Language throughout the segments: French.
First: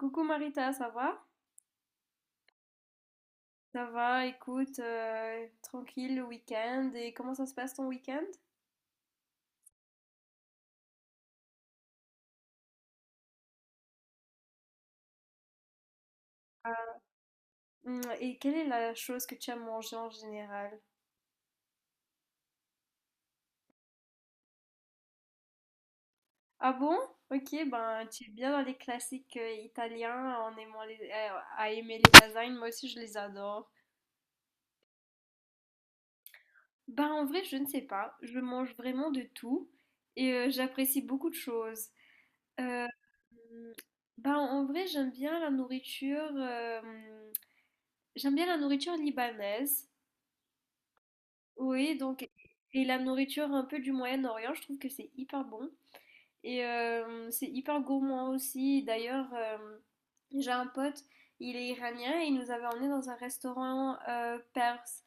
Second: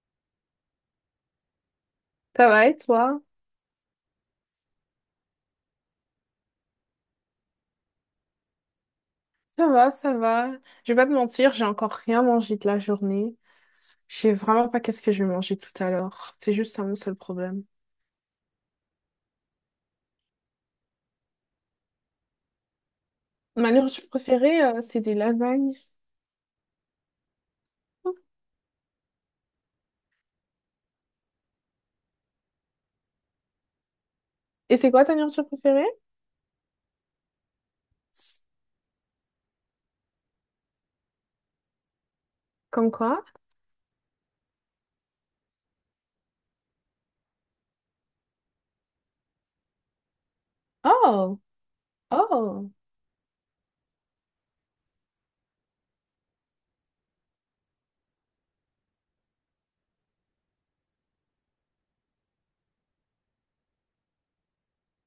Coucou Marita, ça va? Ça va et toi? Ça va, écoute, tranquille le week-end. Et comment ça se passe ton week-end? Ça va, ça va. Je vais pas te mentir, j'ai encore rien mangé de la journée. Je sais vraiment pas qu'est-ce que je vais manger tout à l'heure. C'est juste ça mon seul problème. Et quelle est la chose que tu as mangée en général? Ma nourriture préférée, c'est des lasagnes. Ah bon? Ok, ben tu es bien dans les classiques italiens en aimant à aimer les lasagnes. Moi aussi, je les adore. Et c'est quoi ta nourriture préférée? Ben en vrai, je ne sais pas. Je mange vraiment de tout et j'apprécie beaucoup de choses. Euh, Comme quoi? hum, ben en vrai, j'aime bien la nourriture. J'aime bien la nourriture libanaise. Oh, Oui, donc, oh, et la nourriture un peu du Moyen-Orient, je trouve que c'est hyper bon. Et c'est hyper gourmand aussi. D'ailleurs, j'ai un pote, il est iranien et il nous avait emmené dans un restaurant perse.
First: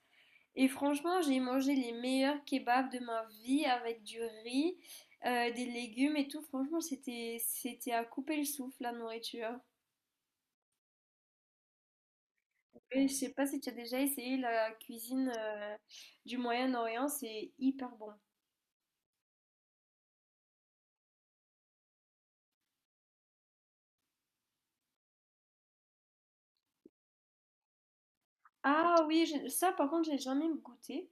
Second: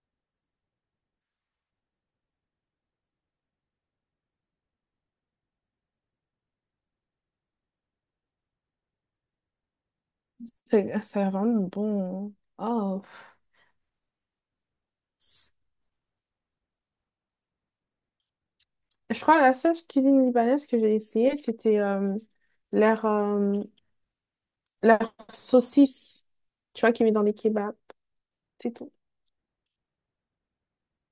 Et franchement, j'ai mangé les meilleurs kebabs de ma vie avec du riz, des légumes et tout. Franchement, c'était à couper le souffle, la nourriture. c'est ça a l'air vraiment bon. Hein. Oh, Et je sais pas si tu as déjà essayé la cuisine du Moyen-Orient, c'est hyper bon. je crois que la seule cuisine libanaise que j'ai essayée, c'était leur, euh, leur saucisse, tu vois, qu'ils mettent dans des kebabs, c'est tout. Ah oui, ça par contre, j'ai jamais goûté.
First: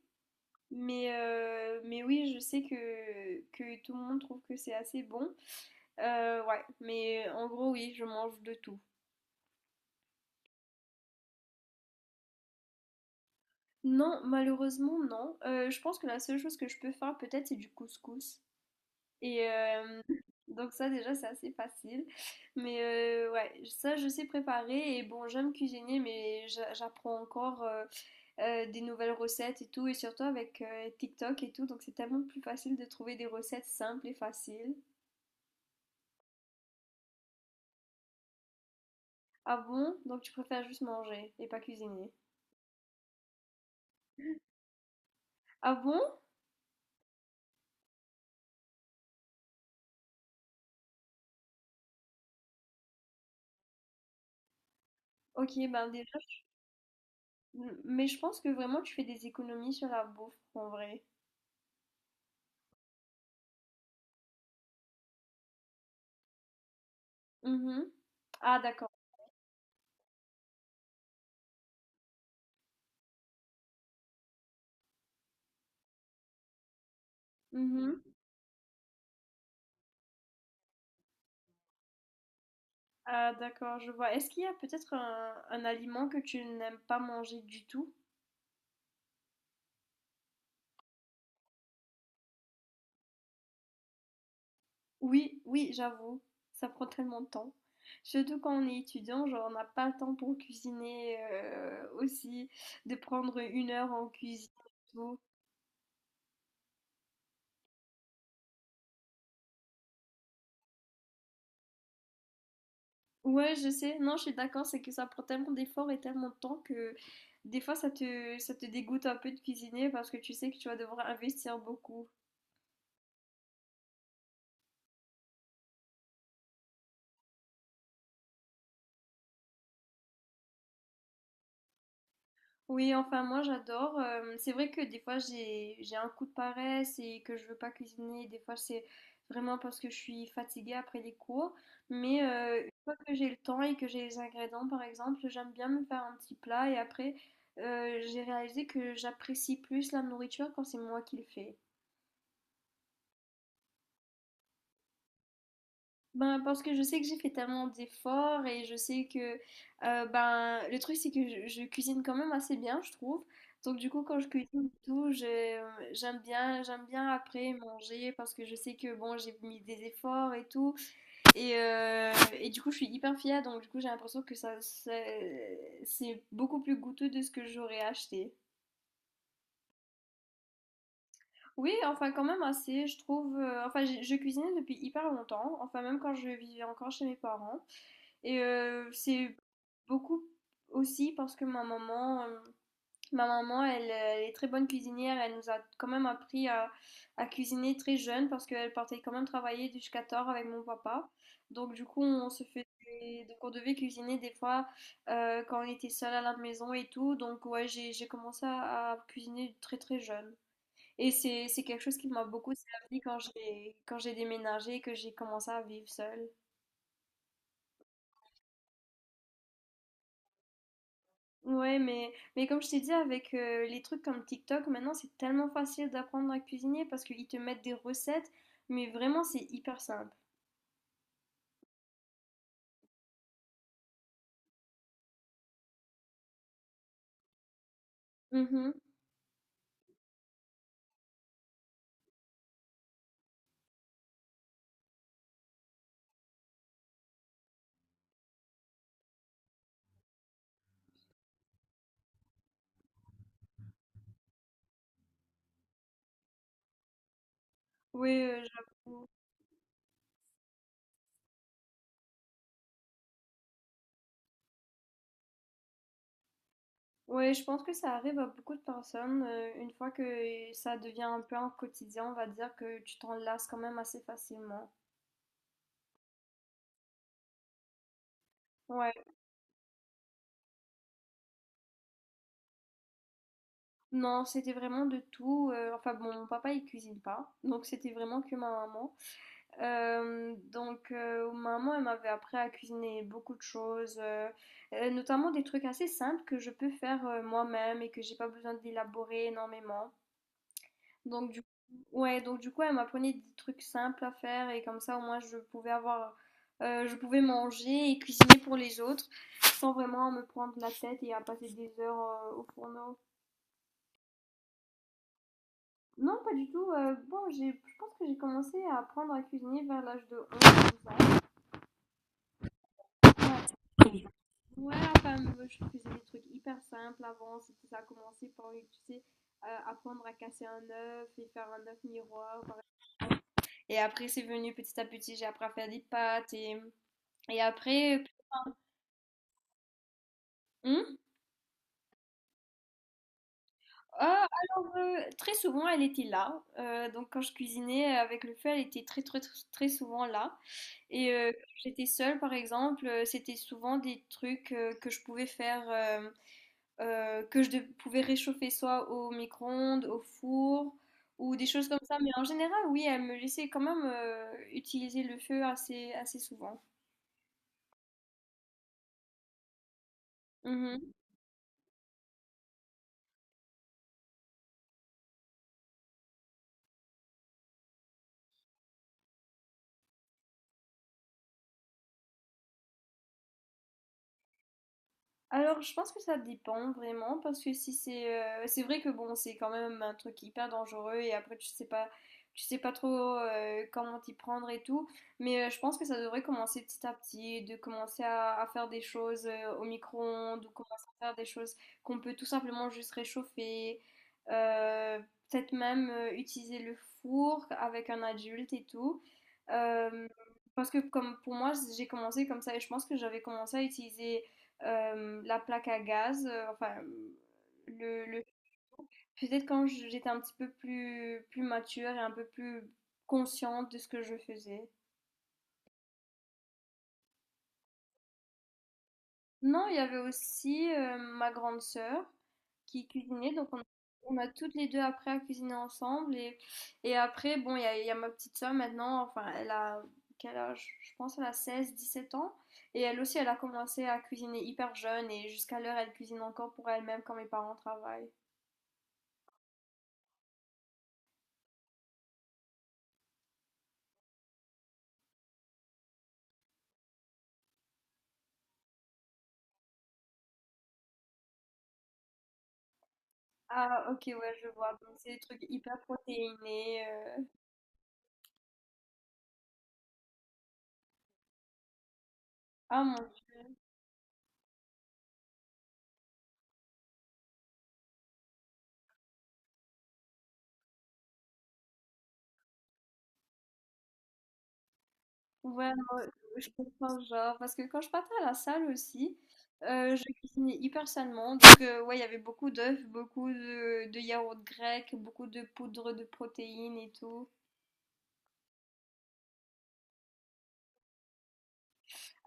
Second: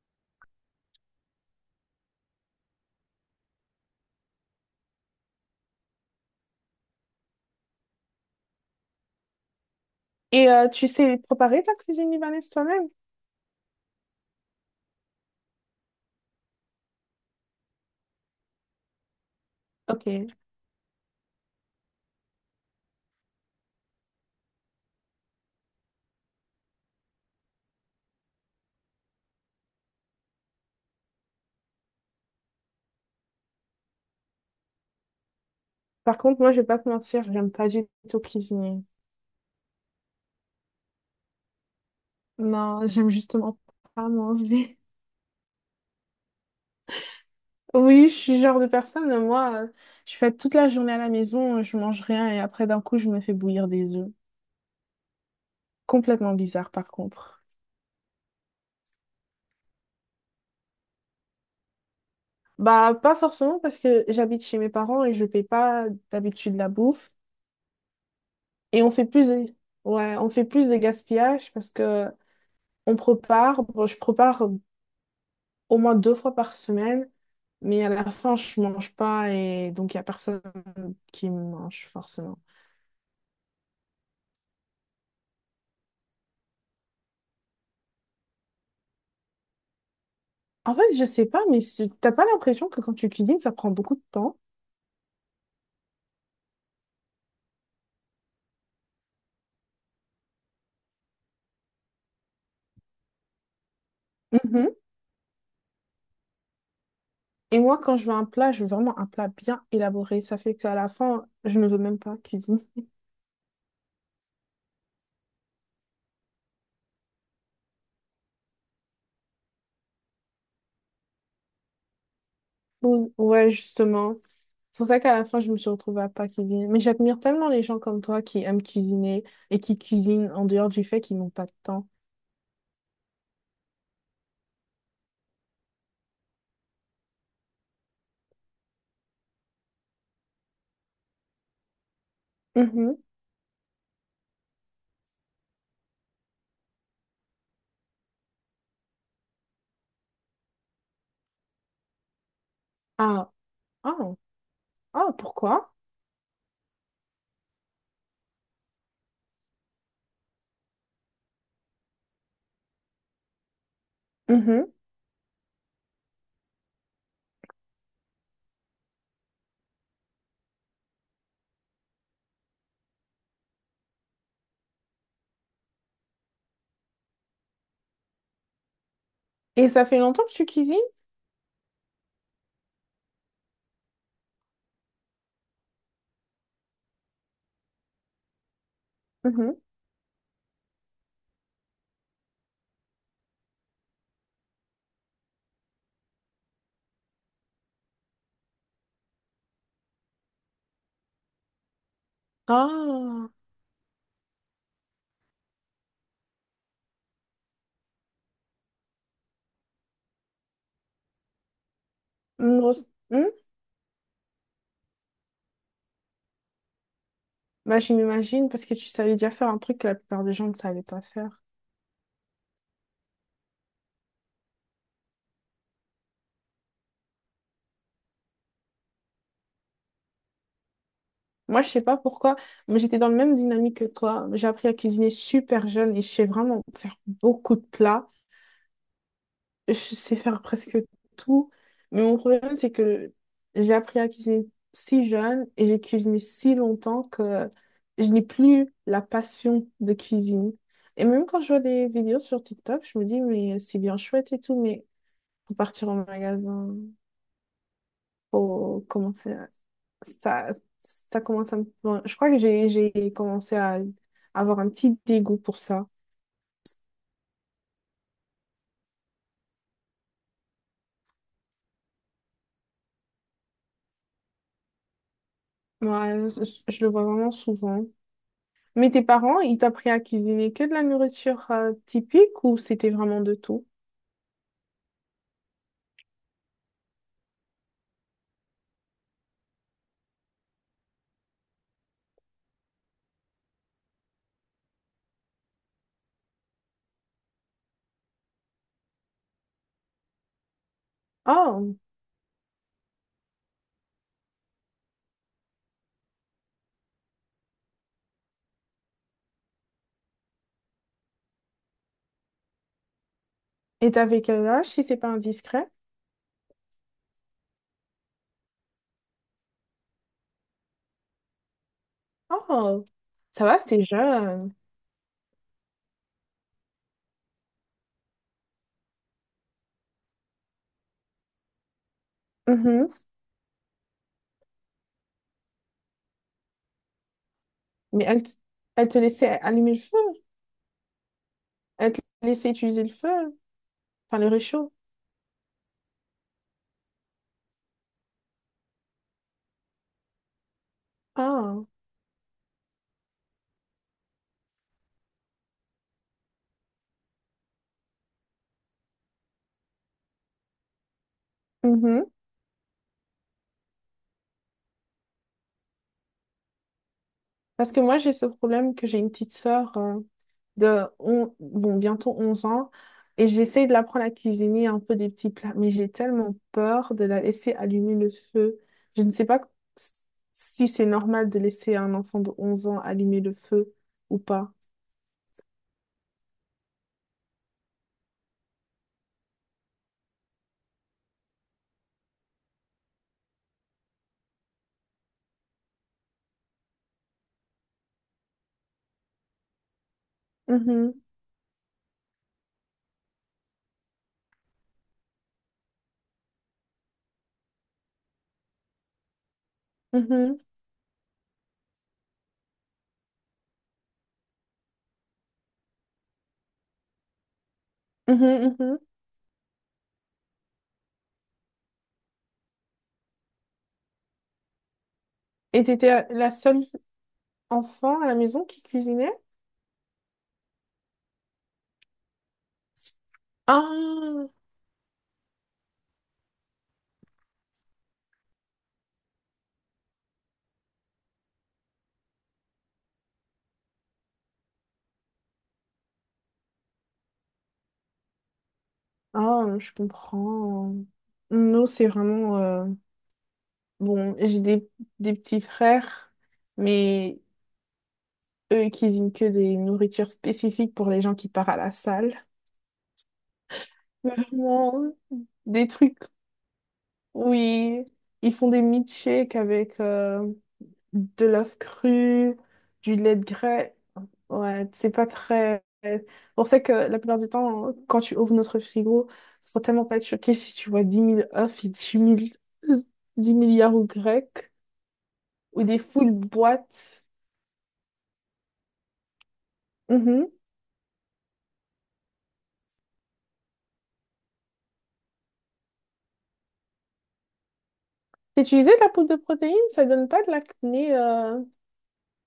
Mais oui, je sais que tout le monde trouve que c'est assez bon. Ouais, mais en gros, oui, je mange de tout. Et tu sais préparer ta cuisine libanaise toi-même? Non, malheureusement, non. Je pense que la seule chose que je peux faire, peut-être, c'est du couscous. Et Ok. donc, ça, déjà, c'est assez facile. Mais ouais, ça, je sais préparer. Et bon, j'aime cuisiner, mais j'apprends encore. Des nouvelles recettes et tout, et surtout avec TikTok et tout, donc c'est tellement plus facile de trouver des recettes simples et faciles. Par contre, moi, je vais pas te mentir, j'aime pas du tout cuisiner. Ah bon? Donc tu préfères juste manger et pas cuisiner. Non, j'aime justement pas manger. Ah bon? Oui, je suis le genre de personne, je fais toute la journée à la maison, je mange rien et après, d'un coup, je me fais bouillir des œufs. Ok, ben déjà, Complètement bizarre, par contre. Mais je pense que vraiment tu fais des économies sur la bouffe en vrai. Bah, pas forcément parce que j'habite chez mes parents et je paye pas d'habitude la bouffe. Mhm. Ah Et d'accord. on fait plus de... ouais, on fait plus de gaspillage parce que je prépare au moins deux fois par semaine, mais à Mhm. la fin, je mange pas et donc il y a personne qui me mange forcément. Ah d'accord, je vois. Est-ce qu'il y a peut-être un aliment que tu n'aimes pas manger du tout? En fait, je sais pas, mais t'as pas l'impression que quand tu cuisines, ça prend beaucoup de temps? Oui, oui, j'avoue, ça prend tellement de temps. Surtout quand on est étudiant, genre on n'a pas le temps pour cuisiner aussi, de prendre 1 heure en cuisine Mhm. et tout. Et moi, quand je veux un plat, je veux vraiment un plat bien élaboré. Ça fait qu'à la fin, je ne veux même pas cuisiner. Ouais, je sais, non, je suis d'accord, c'est que ça prend tellement d'efforts et tellement de temps que des fois ça te dégoûte un peu de cuisiner parce que tu sais que tu vas devoir investir beaucoup. Bon, ouais, justement. C'est pour ça qu'à la fin, je me suis retrouvée à pas cuisiner. Mais j'admire tellement les gens comme toi qui aiment cuisiner et qui cuisinent en dehors du fait qu'ils n'ont pas de temps. Oui, enfin moi j'adore. C'est vrai que des fois j'ai un coup de paresse et que je veux pas cuisiner. Des fois c'est vraiment parce que je suis fatiguée après les cours. Mais une fois Mhm. que j'ai le temps et que j'ai les ingrédients par exemple, j'aime bien me faire un petit plat et après j'ai réalisé que j'apprécie plus la nourriture quand c'est moi qui le fais. Ah, ah, ah, pourquoi? Ben, parce que je sais que j'ai fait tellement d'efforts et je sais que ben le truc c'est que je cuisine quand même assez bien, je trouve. Donc du coup quand je cuisine Mhm. et tout, j'aime bien après manger parce que je sais que bon, j'ai mis des efforts et tout et, euh, et du coup je suis hyper fière donc du coup j'ai l'impression que ça c'est beaucoup plus goûteux de ce que j'aurais acheté. Et ça fait longtemps que tu cuisines? Oui, enfin quand même assez, je trouve. Enfin, je cuisinais depuis hyper longtemps, enfin même quand je vivais encore chez mes parents. Et c'est Mhm. beaucoup aussi parce que ma maman, elle est très bonne cuisinière. Elle nous a quand même appris à cuisiner très jeune parce qu'elle partait quand même travailler jusqu'à tard avec mon papa. Donc du coup, on se fait des- Ah, donc on devait cuisiner des fois quand on était seul à la maison et tout. Donc ouais, j'ai commencé à cuisiner très très jeune. Et c'est quelque chose qui m'a beaucoup une grosse- servi quand Hmm. j'ai quand j'ai déménagé et que j'ai commencé à vivre seule. Bah, je m'imagine parce que tu savais déjà faire un truc que la plupart des gens ne savaient pas faire. Ouais, mais comme je t'ai dit, avec les trucs comme TikTok, maintenant c'est tellement facile d'apprendre à cuisiner parce qu'ils te mettent des recettes, mais vraiment c'est hyper simple. Moi, je sais pas pourquoi, mais j'étais dans la même dynamique que toi. J'ai appris à cuisiner super jeune et je sais vraiment faire beaucoup de plats. Mhm. Je sais faire presque tout. Mais mon problème, c'est que j'ai appris à cuisiner si jeune et j'ai cuisiné si longtemps que je n'ai plus la passion de cuisine. Et même quand je vois des vidéos sur TikTok, je me dis, mais c'est bien chouette et tout, mais faut partir en magasin. Ouais, faut j'avoue. commencer à- ça ça commence à me... Bon, je crois que j'ai commencé à avoir un petit dégoût pour ça. Ouais, je pense que ça arrive à beaucoup de personnes. Une fois que ça devient un peu un quotidien, on va dire que tu t'en lasses quand même assez facilement. Ouais, je le vois vraiment souvent, mais Ouais, tes parents ils t'apprennent à cuisiner que de la nourriture typique ou c'était vraiment de tout? non, c'était vraiment de tout. Enfin bon, mon papa il cuisine pas, donc c'était vraiment que ma maman. Donc maman, elle m'avait appris à cuisiner beaucoup de choses, notamment des trucs assez simples que je peux faire, moi-même et que j'ai pas besoin d'élaborer énormément. Donc du Oh, Ouais, donc du coup, elle m'apprenait des trucs simples à faire et comme ça, au moins, je pouvais avoir, je pouvais manger et cuisiner pour les autres sans vraiment me prendre la tête et à passer des heures, au fourneau. et t'avais quel âge, si c'est pas indiscret? Non, pas du tout, bon, j'ai je pense que j'ai commencé à apprendre à cuisiner vers l'âge de 11-12 ans. Oh, ça Ouais. va, c'était jeune. Ouais, enfin, moi, je faisais des trucs hyper simples avant. C'était Ça a commencé par, tu sais, apprendre à casser un œuf et faire un œuf miroir. Mhm. Et après, c'est venu petit à petit. J'ai appris à faire des pâtes. Et après, Mais elle te laissait allumer le feu? Hum? Elle te laissait utiliser le feu, enfin Ah, le alors, réchaud? euh, très souvent, elle était là. Donc, quand je cuisinais avec le feu, elle était très, très, très très souvent là. Et quand Ah. j'étais seule, par exemple, c'était souvent des trucs que je pouvais faire. Que je pouvais réchauffer soit au micro-ondes, au four ou des choses comme ça. Mhm. Mais en général, oui, elle me laissait quand même utiliser le feu assez, assez souvent. Parce que moi, j'ai ce problème que j'ai une petite sœur de Mhm. Bientôt 11 ans et j'essaye de l'apprendre à cuisiner un peu des petits plats, mais j'ai tellement peur de la laisser allumer le feu. Je ne sais pas si c'est normal de laisser un enfant de 11 ans allumer le feu ou pas. Alors, je pense que ça dépend vraiment, parce que si c'est, c'est vrai que bon, c'est quand même un truc hyper dangereux et après tu sais pas, trop comment t'y prendre et tout. Mais je pense que ça devrait commencer petit à petit, de commencer à faire des choses au micro-ondes ou commencer Mhm, à faire des choses qu'on peut tout simplement juste réchauffer. euh, Peut-être même utiliser le four avec un adulte et tout. Euh, mhm, Parce que comme pour moi, j'ai commencé comme ça et je pense que j'avais commencé à utiliser la plaque à gaz, enfin le mhm. peut-être quand j'étais un petit peu plus mature et un peu plus consciente de ce que je faisais. Et t'étais la seule enfant à la maison qui cuisinait? Non, il y avait aussi ma grande sœur qui cuisinait, donc on a Ah. toutes les deux après à cuisiner ensemble et après bon, il y a ma petite sœur maintenant, enfin elle a quel âge? Je pense elle a 16-17 ans et elle aussi elle a commencé à cuisiner hyper jeune et jusqu'à l'heure elle cuisine encore pour elle-même quand mes parents travaillent. Ah, je comprends. Nous, c'est vraiment... Bon, j'ai des, des petits frères, mais eux, ils cuisinent que des nourritures spécifiques pour les gens qui partent à la salle. Ah OK, ouais, je vois. Vraiment, Donc c'est des trucs des hyper trucs, protéinés, heu. oui, ils font des milkshakes avec de l'œuf cru, Ah du mon lait de Dieu. grès. Ouais, c'est pas très... On sait que la plupart du temps, quand tu ouvres notre frigo, faut tellement pas être choqué si tu vois 10 000 œufs et 10 milliards ou grecs, ou Ouais, des non, full je comprends boîtes. genre parce que quand je partais à la salle aussi, je Mhm. cuisinais hyper sainement donc ouais, il y avait beaucoup d'œufs, beaucoup de yaourts grecs, beaucoup de poudre de protéines et tout. Utiliser de la poudre de protéines, ça donne pas de l'acné.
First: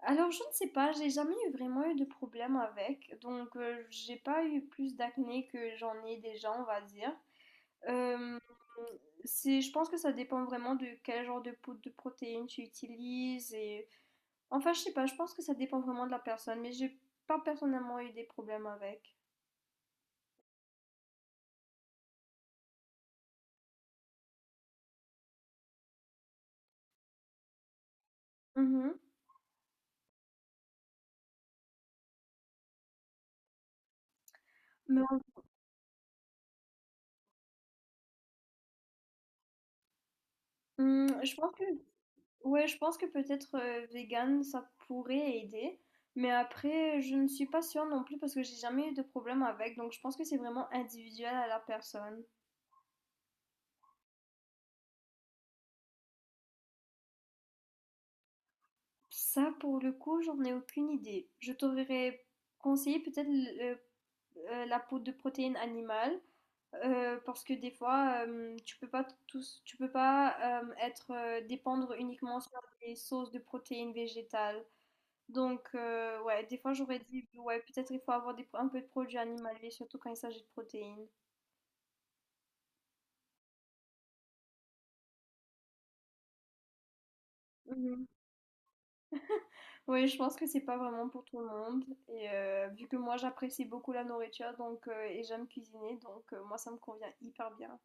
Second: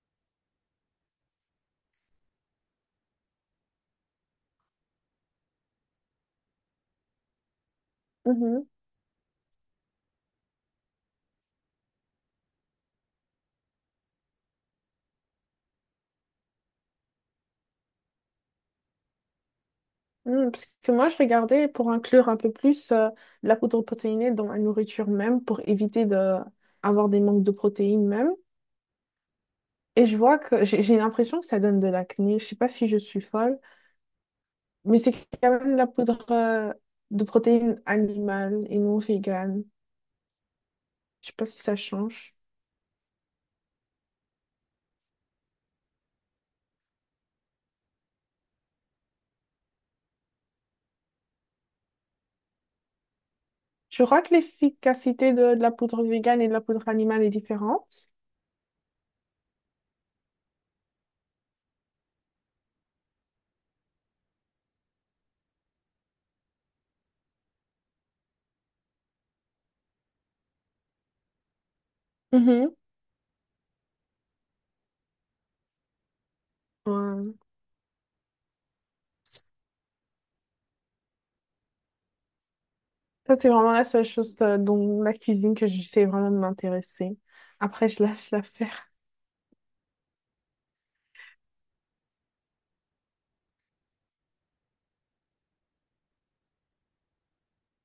Alors je ne sais pas, j'ai jamais eu vraiment eu de problème avec donc j'ai pas eu plus d'acné que j'en ai déjà, on va dire. Euh, Mhm. Je pense que ça dépend vraiment de quel genre de poudre de protéines tu utilises et enfin je sais pas, je pense que ça dépend vraiment de la personne, mais j'ai pas personnellement eu des problèmes avec. Mm, parce que moi, je regardais pour inclure un peu plus de la poudre protéinée dans la nourriture même, pour éviter de avoir des manques de protéines même. Mhm. Et je vois que j'ai l'impression que ça donne de l'acné. Je sais pas si je suis folle, mais c'est Mais quand même de la poudre de protéines animales et non végane. en- hum, Je sais je pas pense si que ça change. ouais, je pense que peut-être vegan ça pourrait aider, mais après je ne suis pas sûre non plus parce que j'ai jamais eu de problème avec, donc je pense que c'est vraiment individuel à la personne. Je crois que l'efficacité de la poudre végane et de la poudre animale est différente. Ça pour le coup, j'en ai aucune idée. Je t'aurais conseillé peut-être la poudre de protéines animales parce que des fois tu peux pas être dépendre uniquement sur Mhm. des sources de protéines végétales. Donc ouais, des fois j'aurais Ouais. dit ouais peut-être il faut avoir un peu de produits animaliers surtout quand il s'agit de protéines. Ça, c'est vraiment la seule chose dont la cuisine que j'essaie vraiment de m'intéresser. Après, je Mhm. lâche l'affaire. Oui, je pense que c'est pas vraiment pour tout le monde et vu que moi j'apprécie beaucoup la nourriture donc et j'aime cuisiner donc moi ça me convient hyper bien.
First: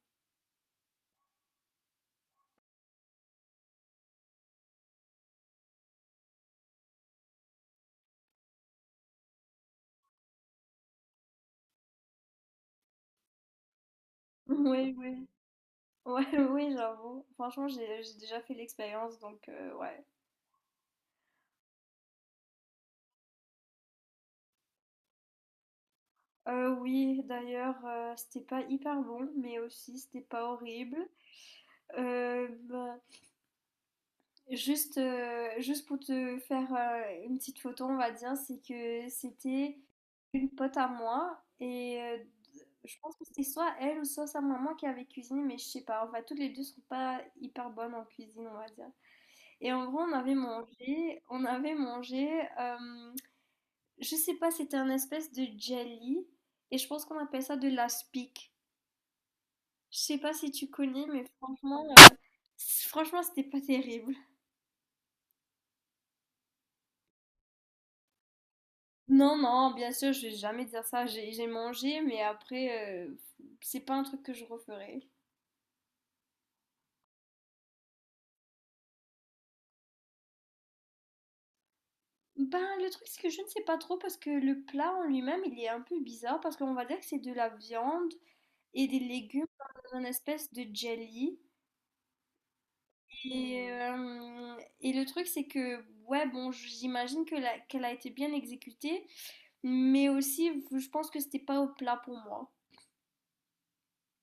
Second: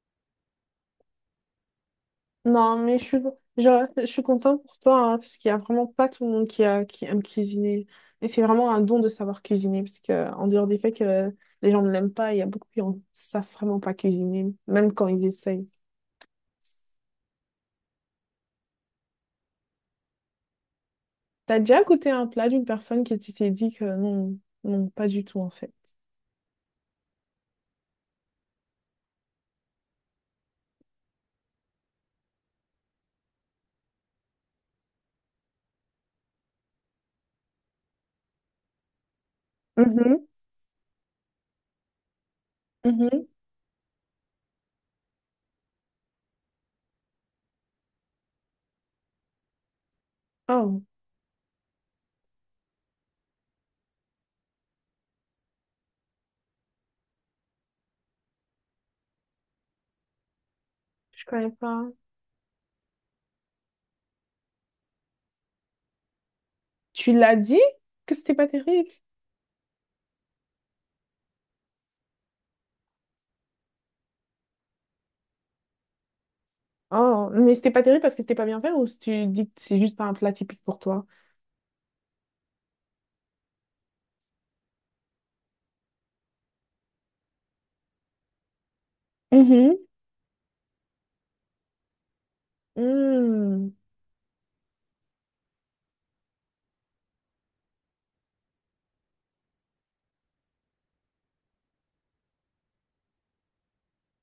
Non, mais je suis contente pour toi, hein, parce qu'il n'y a vraiment pas tout le monde qui aime cuisiner. Et c'est vraiment un don de savoir cuisiner, parce que, en dehors des faits que les gens ne l'aiment pas, il y a beaucoup qui ne savent vraiment pas cuisiner, même Oui, quand ils oui. essayent. Ouais, oui, j'avoue. Franchement, j'ai déjà fait l'expérience, donc ouais. T'as déjà goûté un plat d'une personne qui tu t'es dit que non, non, pas du tout, en fait? Oui, d'ailleurs, c'était pas hyper bon, mais aussi c'était pas horrible. Bah, juste pour te faire une petite photo, on va dire, c'est que c'était Mhm, une pote à moi et je pense que mhm. c'était soit elle ou soit sa maman qui avait cuisiné, mais je sais pas. Enfin, toutes les deux sont pas hyper bonnes en cuisine, on va dire. Et en gros, on avait Oh. mangé, on avait mangé. euh, je sais pas, c'était un espèce de jelly et je pense qu'on appelle ça de l'aspic. Je sais pas si tu connais, mais Je connais pas. franchement, franchement, c'était pas terrible. Tu l'as dit que c'était pas terrible. Non, non, bien sûr, je vais jamais dire ça. J'ai mangé, mais après, c'est pas un truc que je referai. Oh, mais c'était pas terrible parce que c'était pas bien fait, ou si tu dis que c'est juste pas un plat typique pour toi? Ben, le truc, c'est que je ne sais pas trop parce que le plat en lui-même, il est un peu bizarre parce qu'on va dire que c'est de la viande et des légumes Mhm. dans un espèce de jelly. Et, Hmm, euh, et le truc, c'est que, ouais, bon, j'imagine que qu'elle a été bien exécutée, mais aussi, je pense que c'était pas au plat pour moi.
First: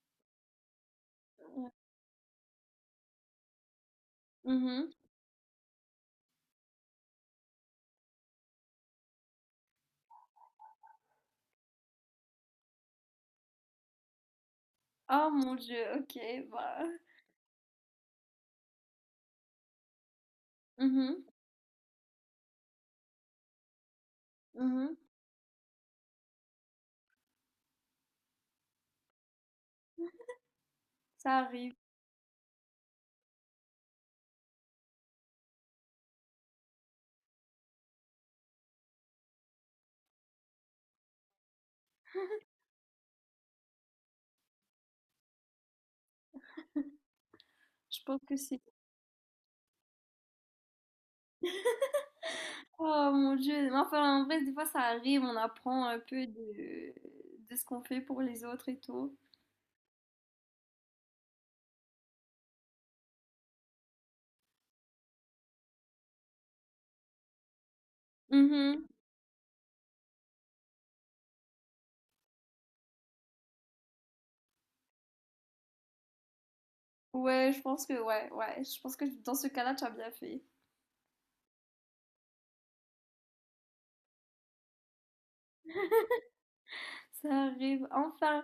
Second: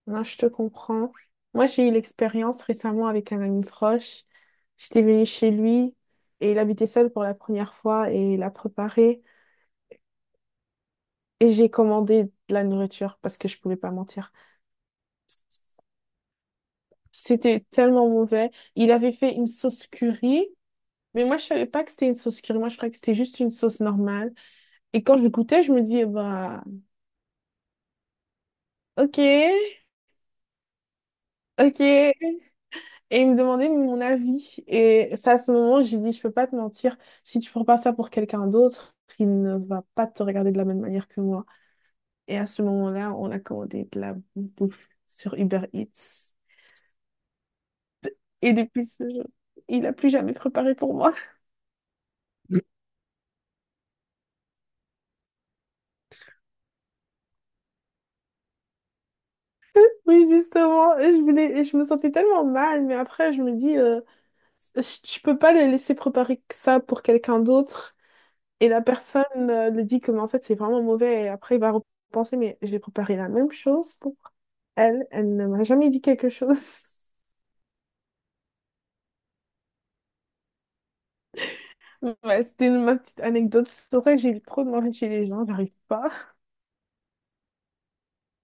moi, je te comprends. Moi, Ouais. j'ai eu l'expérience récemment avec un ami proche. Mhm. J'étais venue chez lui et il habitait seul pour la première fois et il a préparé et j'ai commandé de la nourriture parce que je pouvais pas mentir. Oh mon Dieu, ok, bah. C'était tellement mauvais. Il avait fait une sauce curry, Mhm, mais moi, je savais pas que c'était une sauce curry. Moi, je croyais que c'était juste une sauce normale. mhm, Et quand je l'écoutais, je me dis, bah, ok, ça arrive. ok. Et il me demandait mon avis. Et c'est à ce moment, j'ai dit, je peux pas te mentir. Si tu prends pas ça pour quelqu'un d'autre, il ne va pas te regarder de la même manière que moi. Et à ce moment-là, on a commandé de la bouffe sur Uber Eats. Je pense que Et c'est. depuis ce jour, il a plus jamais préparé pour moi. Oh mon Dieu. Mais enfin, en vrai, des fois, ça arrive. On apprend un peu de ce qu'on fait pour les autres et tout. Oui, justement, et je voulais, et je me sentais tellement mal, mais après, je me dis, je peux pas le laisser préparer que ça pour quelqu'un d'autre. Et la Mhm. personne lui dit que mais en fait c'est vraiment mauvais et après il va repenser mais j'ai préparé la même chose pour elle, elle ne m'a jamais dit quelque chose. Ouais, je pense que, ouais, ouais. Je pense que dans ce cas-là, tu as bien fait. Ouais, ma petite anecdote. C'est vrai que j'ai eu trop de manger chez les gens, j'arrive pas. Ça arrive. Enfin,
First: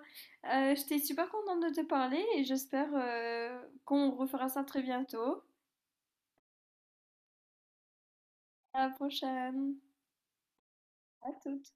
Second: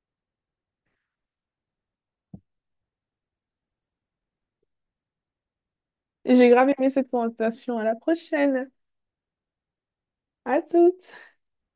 j'étais super contente de te parler et j'espère qu'on refera ça très bientôt. J'ai grave aimé cette conversation. À la prochaine. À la prochaine. À toutes. À toutes.